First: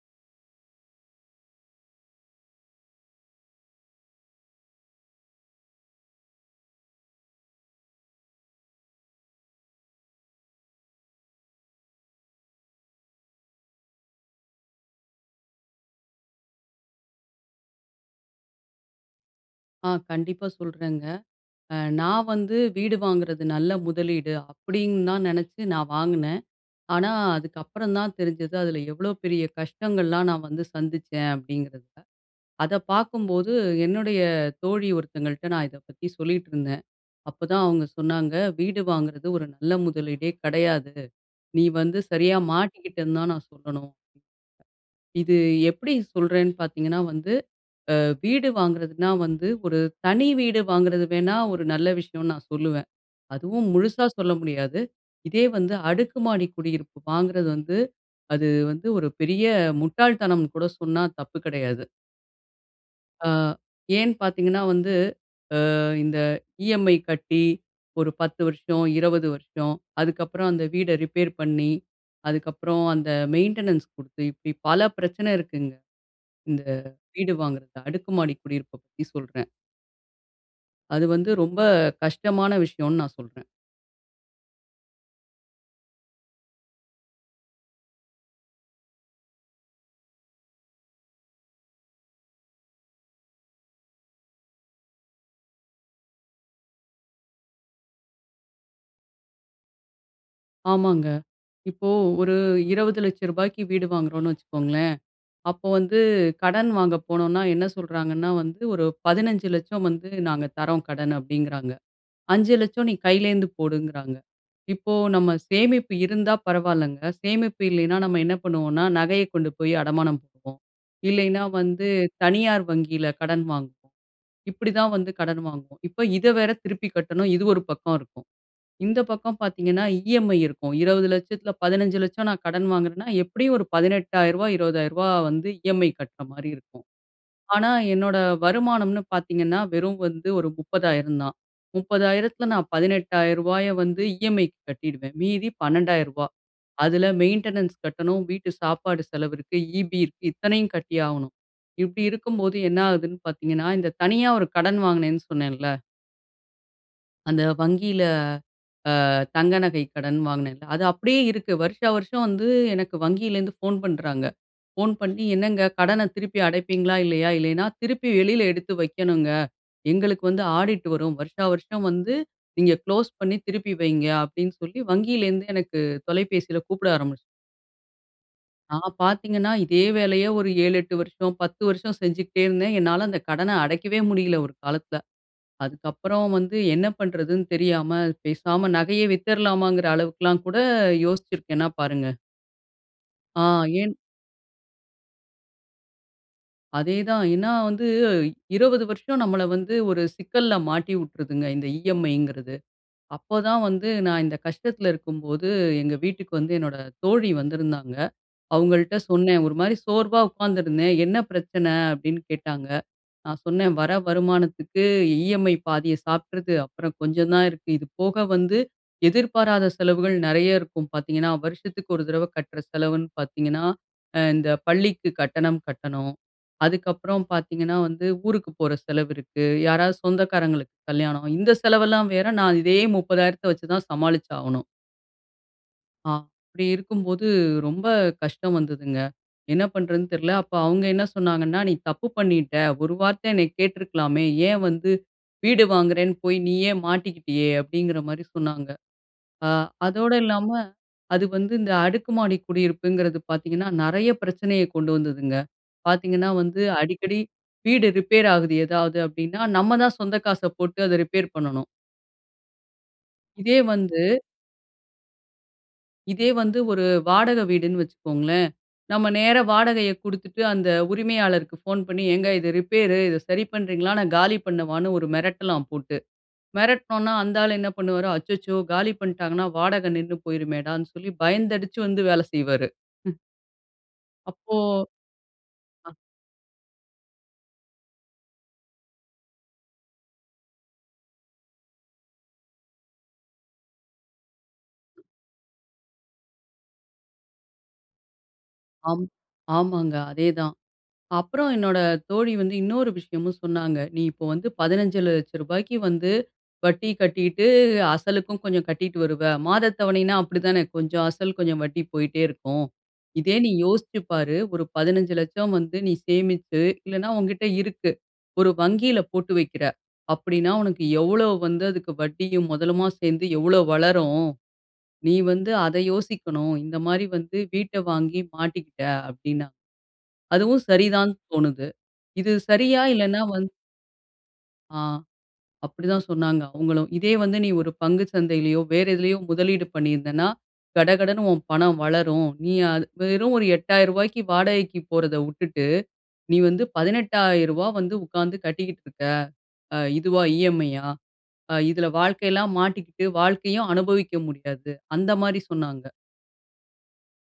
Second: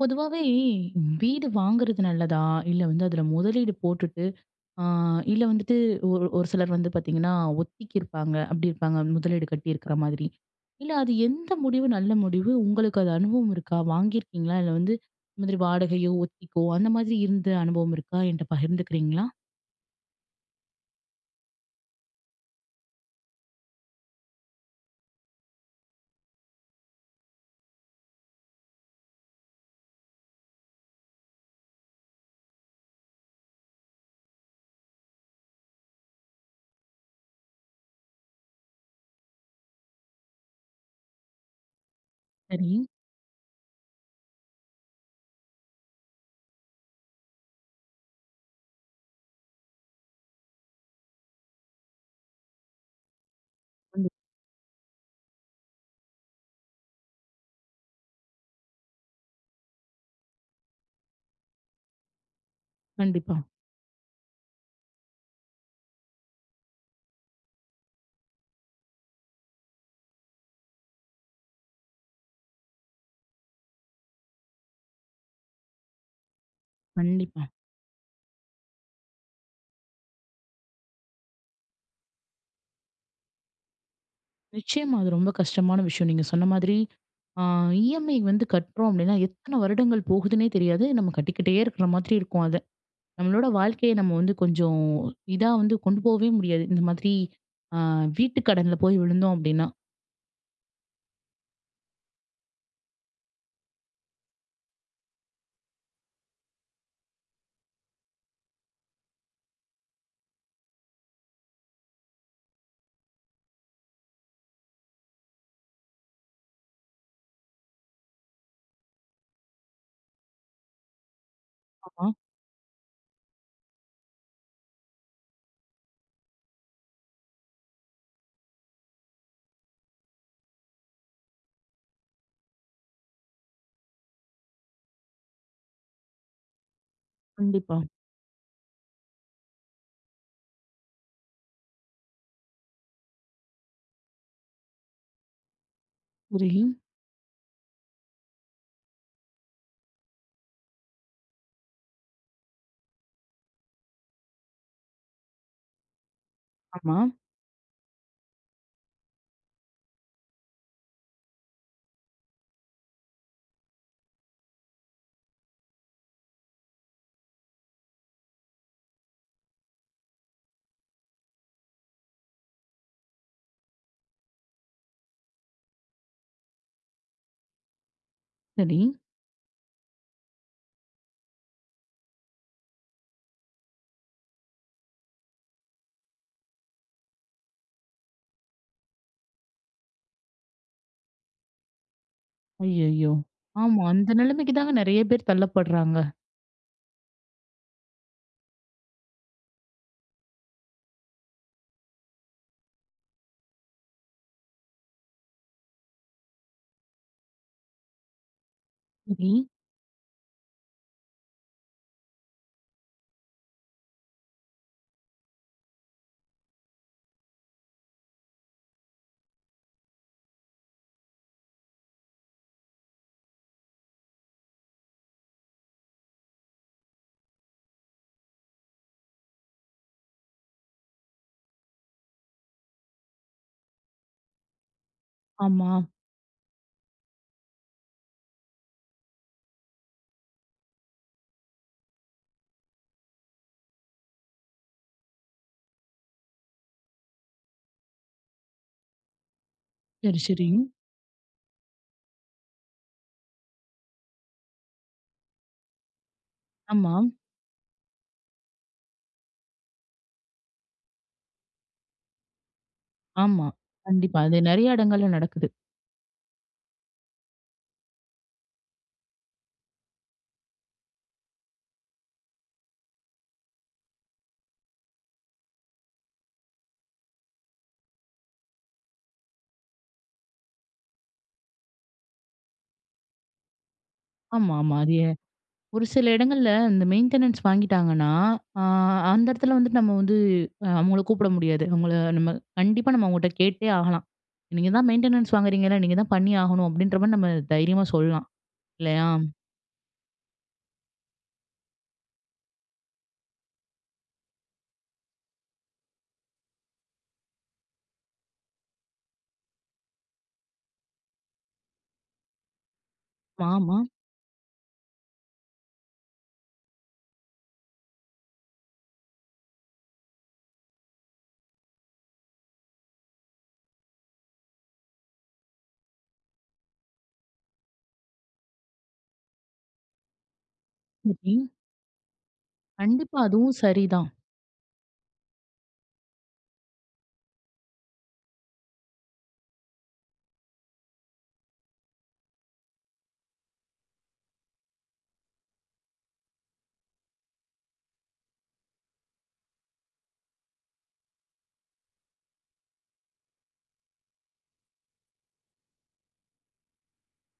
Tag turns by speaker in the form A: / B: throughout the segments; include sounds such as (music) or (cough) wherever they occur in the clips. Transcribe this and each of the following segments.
A: பொதுவாவே, வீடு வாங்குறது நல்லதா? இல்ல வந்து அதுல மொதலீடு போட்டுட்டு, அ இல்ல வந்துட்டு ஒரு ஒரு சிலர் வந்து பார்த்தீங்கன்னா, ஒத்திக்கி இருப்பாங்க. அப்டி இருப்பாங்க முதலீடு கட்டியிருக்ற மாதிரி. இல்ல அது எந்த முடிவு நல்ல முடிவு? உங்களுக்கு அது அனுபவம் இருக்கா? வாங்கியிருக்கீங்களா? இல்ல வந்து இது மாதிரி வாடகையோ, ஒத்திக்கோ அந்த மாதிரி இருந்த அனுபவம் இருக்கா? என்கிட்ட பகிர்ந்துக்கிறீங்களா?
B: ஆ, கண்டிப்பா சொல்றேங்க. அ நான் வந்து வீடு வாங்குறது நல்ல முதலீடு அப்டின்னு தான் நெனச்சு நான் வாங்குனேன். ஆனா, அதுக்கப்புறம் தான் தெரிஞ்சது, அதுல எவ்ளோ பெரிய கஷ்டங்கள்லாம் நான் வந்து சந்திச்சேன் அப்படிங்கிறத. அத பார்க்கும்போது, என்னுடைய தோழி ஒருத்தங்கள்ட்ட நான் இத பத்தி சொல்லிட்டுருந்தேன். அப்பதான் அவங்க சொன்னாங்க, "வீடு வாங்குறது ஒரு நல்ல முதலீடே கெடையாது. நீ வந்து சரியா
A: சரி.
B: மாட்டிக்கிட்டேன்னு தான் நான் சொல்லணும்." இது எப்டி சொல்றேன்னு பார்த்தீங்கன்னா வந்து, அ வீடு வாங்குறதுன்னா வந்து ஒரு தனி வீடு வாங்குறது வேணா ஒரு நல்ல விஷயம்னு நான் சொல்லுவேன். அதுவும் முழுசா
A: ம்.
B: சொல்ல முடியாது. இதே வந்து அடுக்குமாடி குடியிருப்பு வாங்குறது வந்து, அது வந்து ஒரு பெரிய முட்டாள்தனம்னு கூட சொன்னா தப்பு கெடையாது. அ
A: கண்டிப்பா.
B: ஏன்னு பார்த்தீங்கன்னா, வந்து அ இந்த இஎம்ஐ கட்டி ஒரு 10 வருஷம், 20 வருஷம், அதுக்கப்புறம் அந்த வீட ரிப்பேர் பண்ணி. அதுக்கப்புறம், அந்த மெயின்டெனன்ஸ் குடுத்து, இப்டி பல பிரச்சனை இருக்குங்க. இந்த வீடு
A: கண்டிப்பா.
B: வாங்குறது. அடுக்குமாடி குடியிருப்ப பத்தி சொல்றேன். அது வந்து ரொம்ப கஷ்டமான விஷயன்னு நான் சொல்றேன்.
A: நிச்சயமா, அது ரொம்ப கஷ்டமான விஷயம் நீங்க சொன்ன மாதிரி. அ இஎம்ஐ வந்து கட்டுறோம் அப்டின்னா எத்தனை வருடங்கள் போகுதுன்னே தெரியாது, நம்ம கட்டிக்கிட்டே இருக்குற மாதிரி இருக்கும் அத நம்மளோட வாழ்க்கைய நம்ம வந்து கொஞ்சம் இதா வந்து கொண்டு போவே முடியாது. இந்த மாதிரி அ வீட்டு கடன்ல போய் விழுந்தோம் அப்டின்னா.
B: ஆமாங்க. இப்போ ஒரு 2000000ரூபாய்க்கு வீடு வாங்குறோன்ன்னு வச்சுக்கோங்ளேன், அப்போ வந்து கடன் வாங்க போனோன்னா என்ன சொல்றாங்கன்னா வந்து, ஒரு 1500000 வந்து நாங்க தர்றோம் கடன் அப்டிங்றாங்க. 500000 நீ கையிலேருந்து போடுங்கறாங்க. இப்போ நம்ம சேமிப்பு இருந்தா பரவாயில்லங்க. சேமிப்பு இல்லைனா நம்ம என்ன பண்ணுவோம்னா, நகைய கொண்டு போய் அடமானம் வைப்போம், இல்லைனா வந்து
A: ஆமா.
B: தனியார் வங்கியில கடன் வாங்குவோம். இப்டிதான் வந்து கடன் வாங்குவோம். இப்ப இத வேற திருப்பி கட்டணும் இது ஒரு பக்கம் இருக்கும். இந்த பக்கம் பார்த்தீங்கன்னா, இஎம்ஐ இருக்கும். 2000000த்தில 1500000 நான் கடன் வாங்குறன்னா எப்டியும் ஒரு 18000ரூவா 20000ரூவா வந்து இஎம்ஐ கட்ற மாரி இருக்கும். ஆனா
A: கண்டிப்பா.
B: என்னோட வருமானம்னு பார்த்தீங்கன்னா வெறும் வந்து ஒரு 30000 தான். 30000த்துல நான் 18000ரூபாய வந்து இஎம்ஐக்கு கட்டிடுவேன். மீதி 12000ரூபா
A: (unintelligible)
B: அதுல மெயின்டெனன்ஸ் கட்டணும், வீட்டு சாப்பாடு செலவு இருக்கு, இபி இருக்கு இத்தனையும் கட்டியாகணும். இப்டி இருக்கும்போது என்ன ஆகுதுன்னு பார்த்தீங்கன்னா, இந்த தனியா ஒரு கடன் வாங்கினேன்னு சொன்னேன்ல.
A: ஆமா.
B: அந்த வங்கியில அ தங்க நகை கடன் வாங்கினேன்ல, அது அப்படியே இருக்கு. வருஷா வருஷம் வந்து எனக்கு வங்கியிலிருந்து ஃபோன் பண்ணுறாங்க. ஃபோன் பண்ணி, "என்னங்க கடன திருப்பி அடைப்பீங்களா? இல்லையா? இல்லைனா, திருப்பி வெளியில எடுத்து வைக்கணுங்க. எங்களுக்கு வந்து ஆடிட் வரும். வருஷா வருஷம் வந்து நீங்க குளோஸ் பண்ணி திருப்பி வைங்க." அப்படீன்னு சொல்லி வங்கியிலிருந்து எனக்கு தொலைபேசியில கூப்பிட ஆரம்பிச்சி
A: சரி.
B: நான் பார்த்தீங்கன்னா, இதே வேலைய ஒரு 7, 8 வருஷம், 10 வருஷம் செஞ்சுகிட்டே இருந்தேன். என்னால அந்த கடனை அடைக்கவே முடியல ஒரு காலத்தில. அதுக்கப்பறம் வந்து என்ன பண்ணுறதுன்னு தெரியாம, பேசாம நகைய வித்துறலாமாங்கிற அளவுக்குலாம் கூட யோசிச்சிருக்கேன்னா பாருங்க.
A: அய்யய்யோ!
B: ஆ.
A: ஆமா.
B: ஏன்?
A: அந்த நெலைமைக்கு தாங்க நெறைய பேர் தள்ளப்படுறாங்க.
B: அதேதான். ஏன்னா வந்து 20 வருஷம் நம்மல வந்து ஒரு சிக்கல்ல மாட்டி உட்டுருதுங்க இந்த இ.எம்.ஐங்கிறது. அப்போதான் வந்து நான் இந்த கஷ்டத்தில இருக்கும்போது, எங்க வீட்டுக்கு வந்து என்னோட தோழி வந்திருந்தாங்க. அவுங்கள்ட்ட சொன்னேன்.
A: சரி.
B: ஒரு மாரி சோர்வா உட்காந்துருந்தேன். "என்ன பிரச்சனை?" அப்படீன்னு கேட்டாங்க. நான் சொன்னேன், "வர வருமானத்துக்கு இ.எம்.ஐ. பாதிய சாப்ட்டுறுது. அப்பறம் கொஞ்சம் தான் இருக்கு. இது போக வந்து எதிர்பாராத செலவுகள் நெறைய இருக்கும் பார்த்தீங்கன்னா, வருஷத்துக்கு ஒரு தடவ கட்டுற செலவுன்னு பார்த்தீங்கன்னா, அ இந்த பள்ளிக்கு கட்டணம் கட்டணும். அதுக்கப்புறம் பார்த்தீங்கன்னா வந்து, ஊருக்கு போற செலவு இருக்கு. யாராவது சொந்தக்காரங்களுக்கு கல்யாணம், இந்த செலவெல்லாம் வேற நான் இதே 30,000த்தை வச்சு தான் சமாளிச்சு ஆகணும்."
A: ஆமா.
B: ஆ அப்டி இருக்கும்போது ரொம்ப கஷ்டம் வந்ததுங்க. என்ன பண்ணுறதுன்னு தெரில. அப்போ அவங்க என்ன சொன்னாங்கன்னா, "நீ தப்பு பண்ணிட்ட. ஒரு வார்த்தை என்னை கேட்டுருக்கலாமே, ஏன் வந்து வீடு வாங்குறேன்னு போய் நீயே மாட்டிக்கிட்டியே!"அப்படிங்கிற மாரி சொன்னாங்க. அ அதோட
A: சரி சரி.
B: இல்லாம, அது வந்து இந்த அடுக்கு மாடி குடியிருப்புங்கிறது பார்த்தீங்கன்னா, நிறைய பிரச்சனையை கொண்டு வந்ததுங்க. பார்த்தீங்கன்னா வந்து
A: ஆமா.
B: அடிக்கடி வீடு ரிப்பேர் ஆகுது ஏதாவது அப்படின்னா, நம்ம தான் சொந்த காச போட்டு அத ரிப்பேர் பண்ணணும்.
A: ஆமா.
B: இதே வந்து
A: கண்டிப்பா, அது நிறைய இடங்கள்ல நடக்குது.
B: இதே வந்து ஒரு வாடகை வீடுன்னு வச்சுக்கோங்களேன். நம்ம நேரா வாடகையை கொடுத்துட்டு, அந்த உரிமையாளருக்கு ஃபோன் பண்ணி ஏங்க இத ரிப்பேர்- இத சரி பண்றீங்களா? நான் காலி பண்ணவான்னு ஒரு மிரட்டலாம் போட்டு. மெரட்னோம்னா அந்த ஆள் என்ன பண்ணுவார். அச்சச்சோ! காலி பண்ணீட்டாங்கன்னா வாடகை நின்னு போயிருமேடான்னு சொல்லி, பயந்தடிச்சு வந்து வேலை செய்வாரு. (chuckles)
A: ஆமா,
B: அப்போ,
A: ஆமாங்க. அது எ ஒரு
B: ஆ.
A: சில இடங்கள்ல இந்த மெயின்டெனன்ஸ் வாங்கீட்டாங்கன்னா, அ அந்த இடத்துல வந்துட்டு நம்ம வந்து அவங்கள கூப்பிட முடியாது. அவங்கள நம்ம கண்டிப்பா நம்ம அவங்கட்ட கேட்டே ஆகலாம். நீங்க தான் மெயின்டெனன்ஸ் வாங்குறீங்கல. நீங்க தான் பண்ணி ஆகணும். அப்டின்ற மாதிரி நம்ம தைரியமா சொல்லலாம்.
B: ஆம்
A: இல்லையா?
B: ஆமாங்க, அதேதான். அப்புறம் என்னோட தோழி வந்து இன்னொரு விஷயமும் சொன்னாங்க, "நீ இப்போ வந்து பதினஞ்சு லட்ச ரூபாய்க்கு வந்து வட்டி கட்டீட்டு, அசலுக்கும் கொஞ்சம் கட்டிட்டு வருவ." மாத தவணைன்னா, அப்படித்தானே கொஞ்சம் அசல், கொஞ்சம் வட்டி போய்ட்டே இருக்கும். இதே "நீ
A: ஆமா.
B: யோசிச்சு பாரு. ஒரு பதினைந்து லட்சம் வந்து நீ சேமிச்சு இல்லனா உன்கிட்ட இருக்கு, ஒரு வங்கியில போட்டு வக்கிற அப்படின்னா, உனக்கு எவ்ளோ வந்து அதுக்கு வட்டியும் மொதலுமா சேர்ந்து எவ்ளோ வளரும். நீ வந்து அத யோசிக்கணும். இந்த மாதிரி வந்து வீட்ட வாங்கி மாட்டிக்கிட்ட." அப்படினா. அதுவும் சரிதான்
A: ஓகே.
B: தோணுது. இது சரியா?
A: கண்டிப்பா,
B: இல்லைன்னா வந்து
A: அதுவும் சரிதான்.
B: ஆ அப்படி தான் சொன்னாங்க அவங்களும். "இதே வந்து, நீ ஒரு பங்கு சந்தையிலேயோ, வேற எதிலயோ முதலீடு பண்ணியிருந்தன்னா, கடகடன்னு உன் பணம் வளரும். நீ அது வெறும் ஒரு ரூ.8000க்கு வாடகைக்கு போறத விட்டுட்டு. நீ வந்து ரூ.18000 வந்து உட்காந்து கட்டிக்கிட்டு இருக்க, அ இதுவா இ.எம்.ஐ.யா. அ இதில வாழ்க்கையெல்லாம் மாட்டிக்கிட்டு, வாழ்க்கையும் அனுபவிக்க முடியாது." அந்த மாதிரி சொன்னாங்க.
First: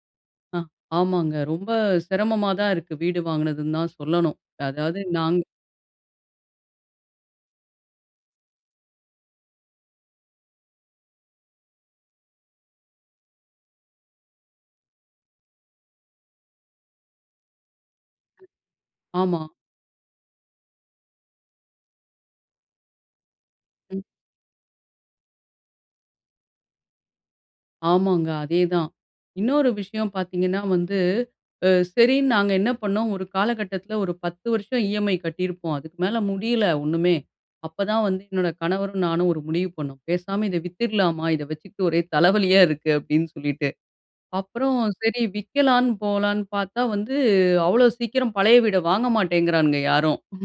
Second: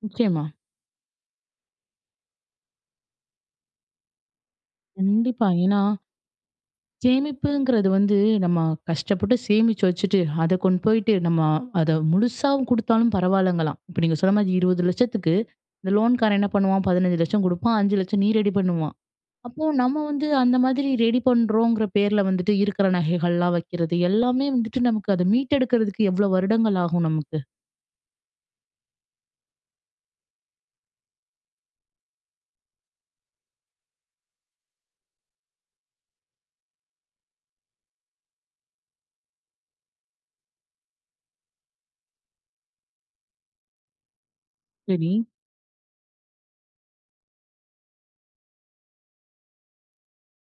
A: நிச்சயமா.
B: ஆ, ஆமாங்க ரொம்ப சிரமமா தான் இருக்கு. வீடு வாங்கினதுன்னு தான் சொல்லணும். அதாவது நாங்
A: கண்டிப்பா. ஏன்னா சேமிப்புங்கிறது வந்து நம்ம கஷ்டப்பட்டு சேமிச்சு வச்சுட்டு, அத கொண்டு போயிட்டு, நம்ம அத முழுசாவும் கொடுத்தாலும் பரவாயில்லங்கலாம். இப்போ நீங்க சொன்ன மாதிரி, 20,00,000 க்கு இந்த லோன்காரன் என்ன பண்ணுவான், 15,00,000 கொடுப்பான், 5,00,000 நீ ரெடி பண்ணும்பான்.
B: ஆமா,
A: அப்போ நம்ம வந்து அந்த மாதிரி ரெடி பண்றோங்கிற பேர்ல வந்துட்டு, இருக்கிற நகைகள்லாம் வைக்கிறது,
B: ம்.
A: எல்லாமே வந்துட்டு நமக்கு அதை மீட்டெடுக்கிறதுக்கு எவ்ளோ வருடங்கள் ஆகும் நமக்கு?
B: ஆமாங்க, அதேதான். இன்னொரு விஷயம் பார்த்தீங்கன்னா வந்து, அ சரின்னு நாங்க என்ன பண்ணோம், ஒரு காலகட்டத்தில ஒரு 10 வருஷம் இ.எம்.ஐ கட்டியிருப்போம், அதுக்கு மேலே முடியல ஒன்னுமே. அப்போதான் வந்து என்னோட கணவரும் நானும் ஒரு முடிவு பண்ணோம். "பேசாம இத வித்துடலாமா? இதை வச்சிட்டு ஒரே தலைவலியா இருக்கு." அப்படின்னு சொல்லிட்டு. அப்புறம் சரி
A: சரி.
B: விக்கலான்னு போலான்னு பார்த்தா வந்து, அவ்ளோ சீக்கிரம் பழைய வீட வாங்க மாட்டேங்கிறானுங்க யாரும். ம்,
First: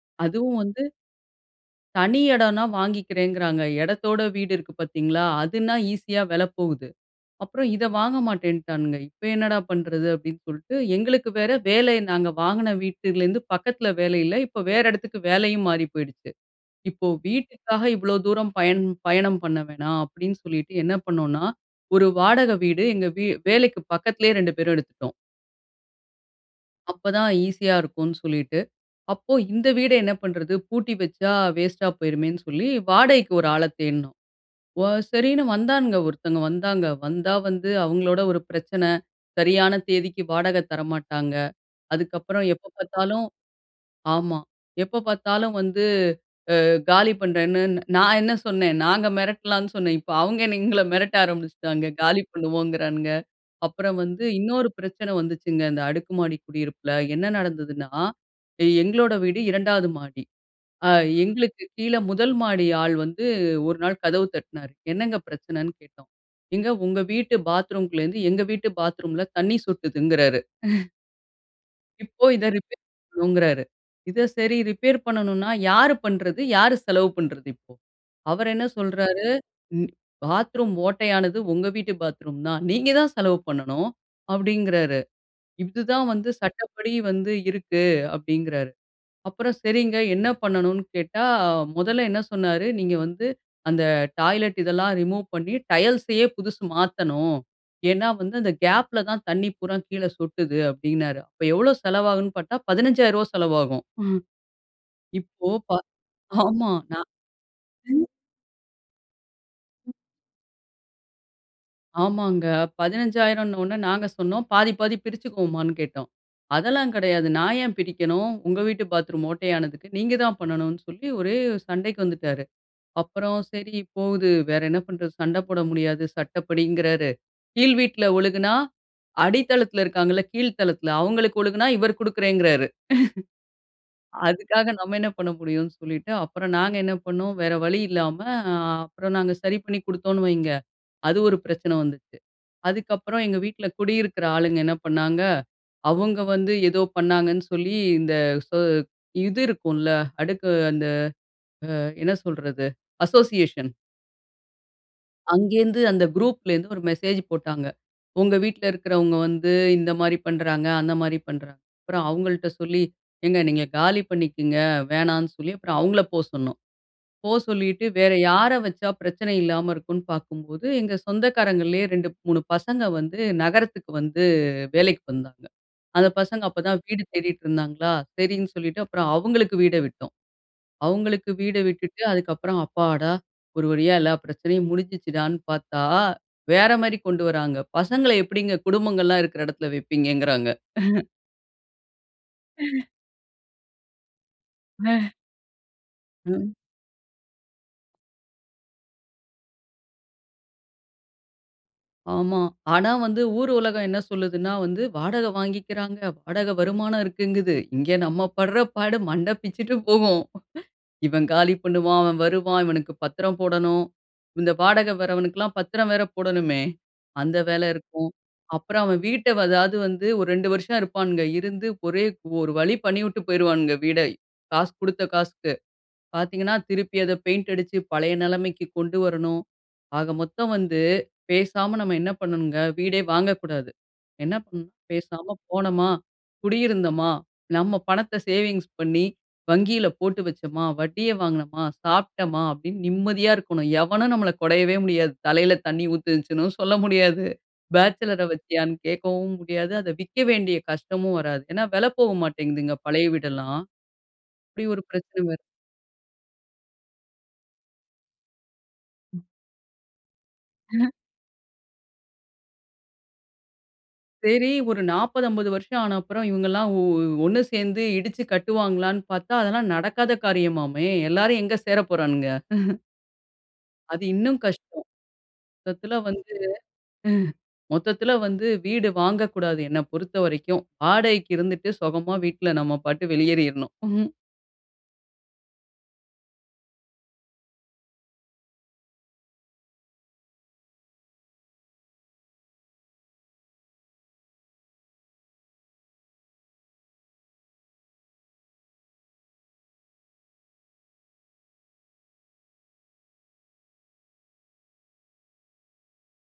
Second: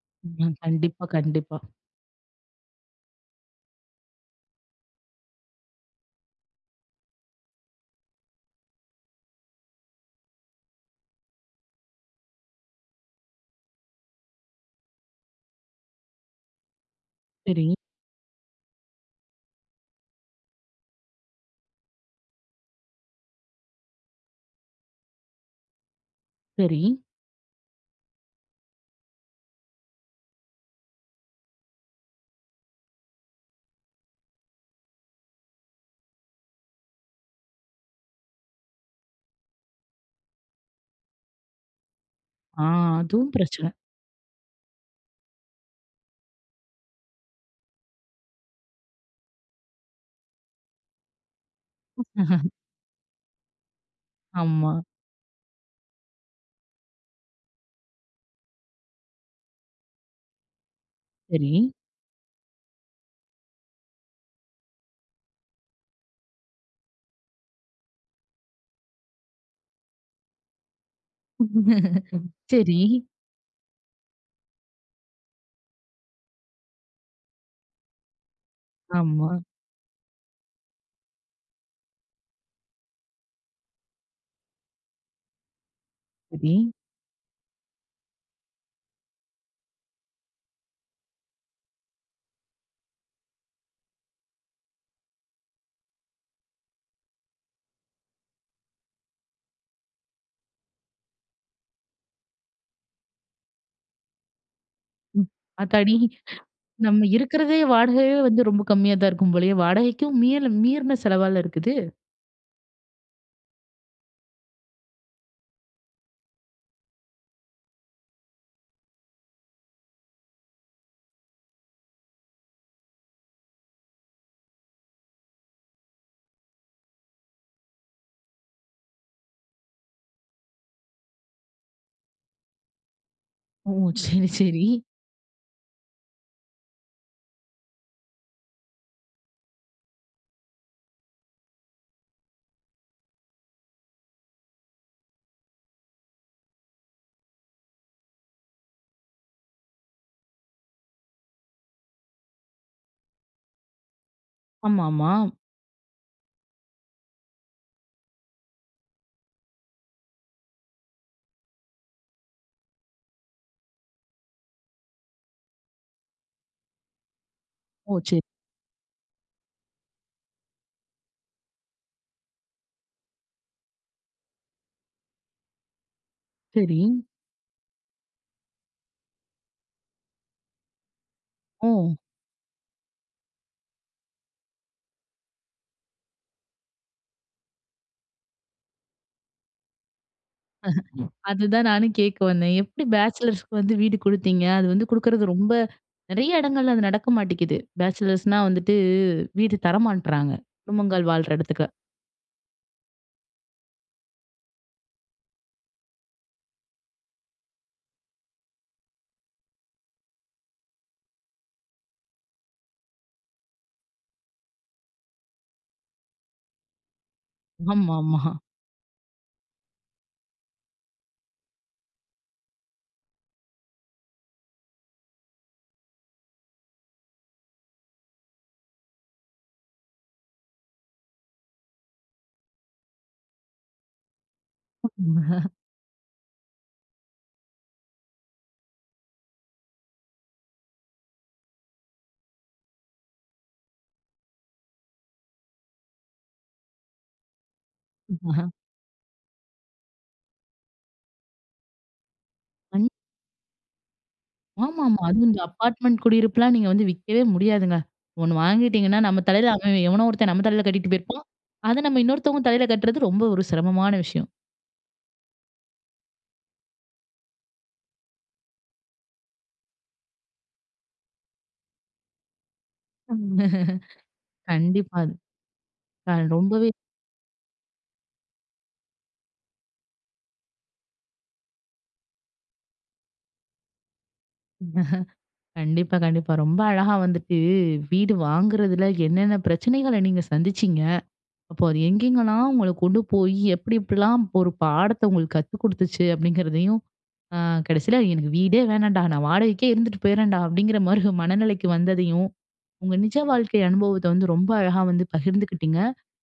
B: ம்.
A: ம், ம்.
B: அதுவும் வந்து
A: கண்டிப்பா, கண்டிப்பா.
B: தனி இடன்னா வாங்கிக்கிறேங்கிறாங்க. இடத்தோட வீடு இருக்கு பார்த்தீங்களா, அதுனா ஈஸியா விலை போகுது. அப்புறம் இதை வாங்க மாட்டேன்னுட்டானுங்க. இப்போ என்னடா பண்ணுறது? அப்படின்னு சொல்லிட்டு, எங்களுக்கு வேற வேலை நாங்க வாங்கின வீட்டுலேருந்து பக்கத்தில வேலை இல்ல. இப்போ வேற இடத்துக்கு வேலையும் மாறி போயிடுச்சு. "இப்போ
A: சரி.
B: வீட்டுக்காக இவ்ளோ தூரம் பயண் பயணம் பண்ண வேணாம்" அப்படின்னு சொல்லிட்டு, என்ன பண்ணோம்னா, ஒரு வாடகை வீடு, எங்க வீ வேலைக்கு பக்கத்திலயே ரெண்டு பேரும் எடுத்துட்டோம்.
A: சரி.
B: அப்ப தான் ஈஸியா இருக்கும்னு சொல்லிட்டு. அப்போ இந்த வீட என்ன பண்றது? பூட்டி வச்சா வேஸ்ட்டா போயிருமேன்னு சொல்லி, வாடகைக்கு ஒரு ஆள தேடுனோம், வ சரின்னு வந்தானுங்க. ஒருத்தங்க வந்தாங்க. வந்தா, வந்து அவங்களோட ஒரு பிரச்சன, சரியான தேதிக்கு வாடக தரமாட்டாங்க. அதுக்கப்பறம்
A: ஆ
B: எப்ப பாத்தாலும்
A: அதுவும் பிரச்சன.
B: ஆமா. எப்போ பார்த்தாலும் வந்து அ காலி பண்றேன்னு நான் என்ன சொன்னே, நாங்க மெரட்டலான்னு சொன்னேன். இப்போ அவுங்க என்ன எங்கள மெரட்ட ஆரம்பிச்சிட்டாங்க. காலி
A: (chuckles)
B: பண்ணுவோங்குறானுங்க. அப்பறம் வந்து இன்னொரு
A: ஆமா.
B: பிரச்சன வந்துச்சுங்க, இந்த அடுக்கு மாடி குடியிருப்புல என்ன நடந்ததுன்னா, எங்களோட வீடு 2வது மாடி, அ
A: சரி.
B: எங்களுக்கு கீழ 1 மாடி ஆள் வந்து ஒரு நாள் கதவு தட்னாரு, என்னங்க பிரச்சனைன்னு கேட்டோம்? ஏங்க உங்க வீட்டு பாத்ரூமுக்குள்ளருந்து எங்க வீட்டு பாத்ரூம்ல தண்ணி சொட்டுதுங்கிறாரு. (chuckles) இப்போ
A: (laughs)
B: இத
A: சரி.
B: ரிப்பேர் பண்ணணுங்றாரு. இத சரி ரிப்பேர் பண்ணணுன்னா யாரு பண்றது? யாரு செலவு பண்றது? இப்போ, அவர் என்ன சொல்றாரு?
A: ஆமா.
B: ம் "பாத்ரூம் ஓட்டையானது, உங்க வீட்டு பாத்ரூம் தான். நீங்க தான் செலவு பண்ணணும்", அப்டிங்றாரு. இது தான் வந்து
A: சரி.
B: சட்டப்படி வந்து இருக்கு, அப்படிங்றாரு. அப்பறம், "சரிங்க, என்ன பண்ணணும்னு?" கேட்டா, முதல்ல என்ன சொன்னாரு, "நீங்க வந்து அந்த டாய்லட் இதெல்லாம் ரிமூவ் பண்ணி, டைல்ஸையே புதுசு மாத்தணும், ஏன்னா வந்து அந்த கேப்ல தான் தண்ணி பூரா கீழ சொட்டுது", அப்டின்னாரு அப்போ எவ்ளோ செலவாகும்ன்னு பாத்தா 15,000 ரூபாய் செலவாகும். ம்,
A: ம்.
B: இப்போ பா
A: ஆத்தாடி! (chuckles)
B: ஆமா
A: நம்ம
B: நான்
A: இருக்குறதே
B: ம்.
A: வாடகையே வந்து, ரொம்ப கம்மியா தான் இருக்கும் போலயே வாடகைக்கும் மீ-மீறுன செலவால இருக்குது!
B: ஆமாங்க. 15,000 ன்ன உடனே நாங்க சொன்னோம் பாதி, பாதி பிரிச்சுக்குவோமான்னு கேட்டோம். "அதெல்லாம் கெடயாது நான் ஏன் பிரிக்கணும்? உங்க வீட்டு பாத்ரூம் ஓட்டையானதுக்கு நீங்க தான் பண்ணணும்னு", சொல்லி ஒரே சண்டைக்கு வந்துடாரு. அப்பறம், சரி போது வேற என்ன பண்றது? சண்ட போட முடியாது, சட்டப்படிங்கறாரு. கீழ் வீட்ல ஒழுகுனா, அடித்தளத்துல இருக்காங்கல்ல, கீழ் தளத்துல அவுங்களுக்கு ஒழுகுனா, இவரு கொடுக்குறேங்றாரு.
A: ஓ! சரி,
B: (chuckles)
A: சரி.
B: அதுக்காக நம்ம என்ன பண்ண முடியும்னு, சொல்லிட்டு அப்பறம் நாங்க என்ன பண்ணோம் வேற வழி இல்லாம ஆ அப்றம் நாங்க சரி பண்ணி கொடுத்தோனு வைங்க. அது ஒரு பிரச்சன வந்துச்சு. அதுக்கப்றம் எங்க வீட்ல குடியிருக்குற ஆளுங்க என்ன பண்ணாங்க, அவுங்க வந்து ஏதோ பண்ணாங்கன்னு சொல்லி, இந்த ஸொ இது இருக்கும்ல, அடுக்கு அ-அந்த அ என்ன சொல்றது? அசோசியேஷன்
A: ஆமாமா.
B: அங்கேந்து, அந்த குரூப்லேருந்து ஒரு மெசேஜ் போட்டாங்க. உங்க வீட்ல இருக்கிறவங்க வந்து, இந்த மாரி பண்ணுறாங்க, அந்த மாரி பண்றாங்க. அப்புறம் அவங்கள்ட்ட சொல்லி, ஏங்க நீங்க காலி பண்ணிக்கங்க. வேணானு சொல்லி, அப்புறம் அவங்கள போ சொன்னோம். போ சொல்லிட்டு,
A: ஓ!
B: வேற
A: சே
B: யார வச்சா பிரச்சனை இல்லாம இருக்குன்னு பார்க்கும்போது, எங்க சொந்தக்காரங்களிலேயே 2, 3 பசங்க வந்து, நகரத்துக்கு வந்து வேலைக்கு வந்தாங்க. அந்த பசங்க அப்ப
A: சரி.
B: தான் வீடு தேடிட்டு இருந்தாங்களா, சரின்னு சொல்லிட்டு அப்புறம் அவங்களுக்கு வீட விட்டோம். அவங்களுக்கு வீட
A: ம்.
B: விட்டுட்டு, அதுக்கப்புறம் அப்பாடா, ஒரு வழியா எல்லா பிரச்சனையும் முடுஞ்சுச்சுடானு பார்த்தா, வேற மாரி கொண்டு வர்ராங்க. பசங்கள எப்படிங்க குடும்பங்கள்லா இருக்குற இடத்தில வப்பீங்கங்றாங்க. (chuckles)
A: அதுதான், நானும் கேட்க வந்தேன். எப்படி
B: (chuckles)
A: பேச்சுலர்ஸுக்கு வந்து வீடு கொடுத்தீங்க? அது வந்து
B: (chuckles)
A: கொடுக்குறது ரொம்ப, நெறைய
B: ம்.
A: இடங்கள்ல அது நடக்க மாட்டேங்குது. பேச்சுலர்ஸ்னா வந்துட்டு, வீடு தர மாட்றாங்க. குடும்பங்கள் வாழ்ற இடத்துக்கு.
B: ஆமா. ஆனா வந்து, ஊர் உலகம் என்ன சொல்லுதுனா வந்து, வாடகை வாங்கிக்கிறாங்க. வாடகை வருமானம் இருக்குங்குது. இங்க, நம்ம படுற பாடு, மண்ட பிச்சுட்டு போகும். இவன் காலி பண்ணுவான். அவன் வருவான். இவனுக்கு பத்திரம் போடணும். இந்த வாடகை வர்றவனுக்குலாம் பத்திரம் வேற போடணுமே. அந்த வேல இருக்கும்.
A: ஆமாமா.
B: அப்புறம் அவன் வீட்டை, அதாவது வந்து ஒரு 2 வருஷம் இருப்பானுங்க. இருந்து ஒரே ஒரு வழி பண்ணிவிட்டு போயிருவானுங்க வீட, காசு குடுத்த காசுக்கு. பாத்தீங்கன்னா, திருப்பி அதை பெயிண்ட் அடிச்சு பழைய நிலைமைக்கு கொண்டு வரணும். ஆக மொத்தம் வந்து பேசாம நம்ம, என்ன பண்ணணுங்க வீடே வாங்கக்கூடாது. என்ன பண்ணோம் பேசாம
A: (laughs)
B: போனமா, குடியிருந்தமா, நம்ம பணத்தை சேவிங்ஸ் பண்ணி, வங்கியில போட்டு வச்சோமா. வட்டியை வாங்கினமா, சாப்பிட்டமா, அப்படின்னு நிம்மதியா இருக்கணும். எவனும் நம்மள கொடையவே முடியாது. தலையில தண்ணீ ஊத்திரிச்சுன்னு சொல்ல முடியாது. பேச்சலரை
A: (laughs)
B: வச்சியான்னு கேட்கவும் முடியாது. அத விக்க வேண்டிய கஷ்டமும் வராது ஏன்னா, விலை போக மாட்டேங்குதுங்க,
A: ம்.
B: பழைய வீடெல்லாம். அப்படி ஒரு
A: ஆமாமா.
B: பிரச்சனை
A: அதுவும்,
B: வருது.
A: இந்த அப்பார்ட்மெண்ட் குடியிருப்புலாம், நீங்க வந்து விக்கவே முடியாதுங்க. 1 வாங்கிட்டீங்கன்னா, நம்ம தலையில அவன், எவனோ ஒருத்தன் நம்ம தலையில கட்டிட்டு
B: (laughs)
A: போயிருப்பான். அத நம்ம இன்னொருத்தவங்க தலையில கட்டுறது, ரொம்ப ஒரு சிரமமான விஷயம்.
B: சேரி, ஒரு 40, 50 வருஷம் ஆன அப்புறம் இவங்க எல்லாம், ஒ ஒண்ணு சேர்ந்து இடிச்சு கட்டுவாங்களானு பார்த்தா, அதெல்லாம் நடக்காத காரியமாமே. எல்லாரு எங்க சேரப் போறானுங்க. (chuckles) அது
A: (chuckles)
B: இன்னும் கஷ்டம்.
A: கண்டிப்பா, அது.
B: மொத்தத்தில வந்து
A: நான் ரொம்பவே
B: (chuckles) மொத்தத்தில வந்து வீடு வாங்கக்கூடாது. என்ன பொறுத்த வரைக்கும். வாடகைக்கு இருந்துட்டு சுகமா வீட்ல நம்ம பாட்டுக்கு வெளியேறிருணும். (chuckles)
A: (chuckles) கண்டிப்பா. கண்டிப்பா. ரொம்ப அழகா வந்துட்டு, வீடு வாங்குறதில, என்னென்ன பிரச்சனைகளை நீங்க சந்திச்சீங்க. அப்ப, அது எங்கெங்கலாம் உங்கள கொண்டு போய், எப்படி எப்படிலாம் ஒரு பாடத்தை உங்களுக்கு கத்து குடுத்துச்சு அப்படிங்கிறதையும், அ, கடைசியில எனக்கு வீடே வேணாண்டா. நான் வாடகைக்கே இருந்துட்டு போயிறேன்டா. அப்படிங்கிற மாரி, மனநிலைக்கு வந்ததையும், உங்க நிஜ வாழ்க்கை அனுபவத்தை வந்து, ரொம்ப அழகா வந்து, பகிர்ந்துக்கிட்டிங்க.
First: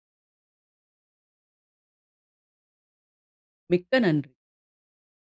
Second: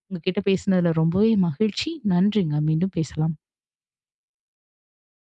A: உங்க கிட்ட பேசினதில ரொம்பவே மகிழ்ச்சி. நன்றிங்க. மீண்டும் பேசலாம்.
B: மிக்க நன்றி.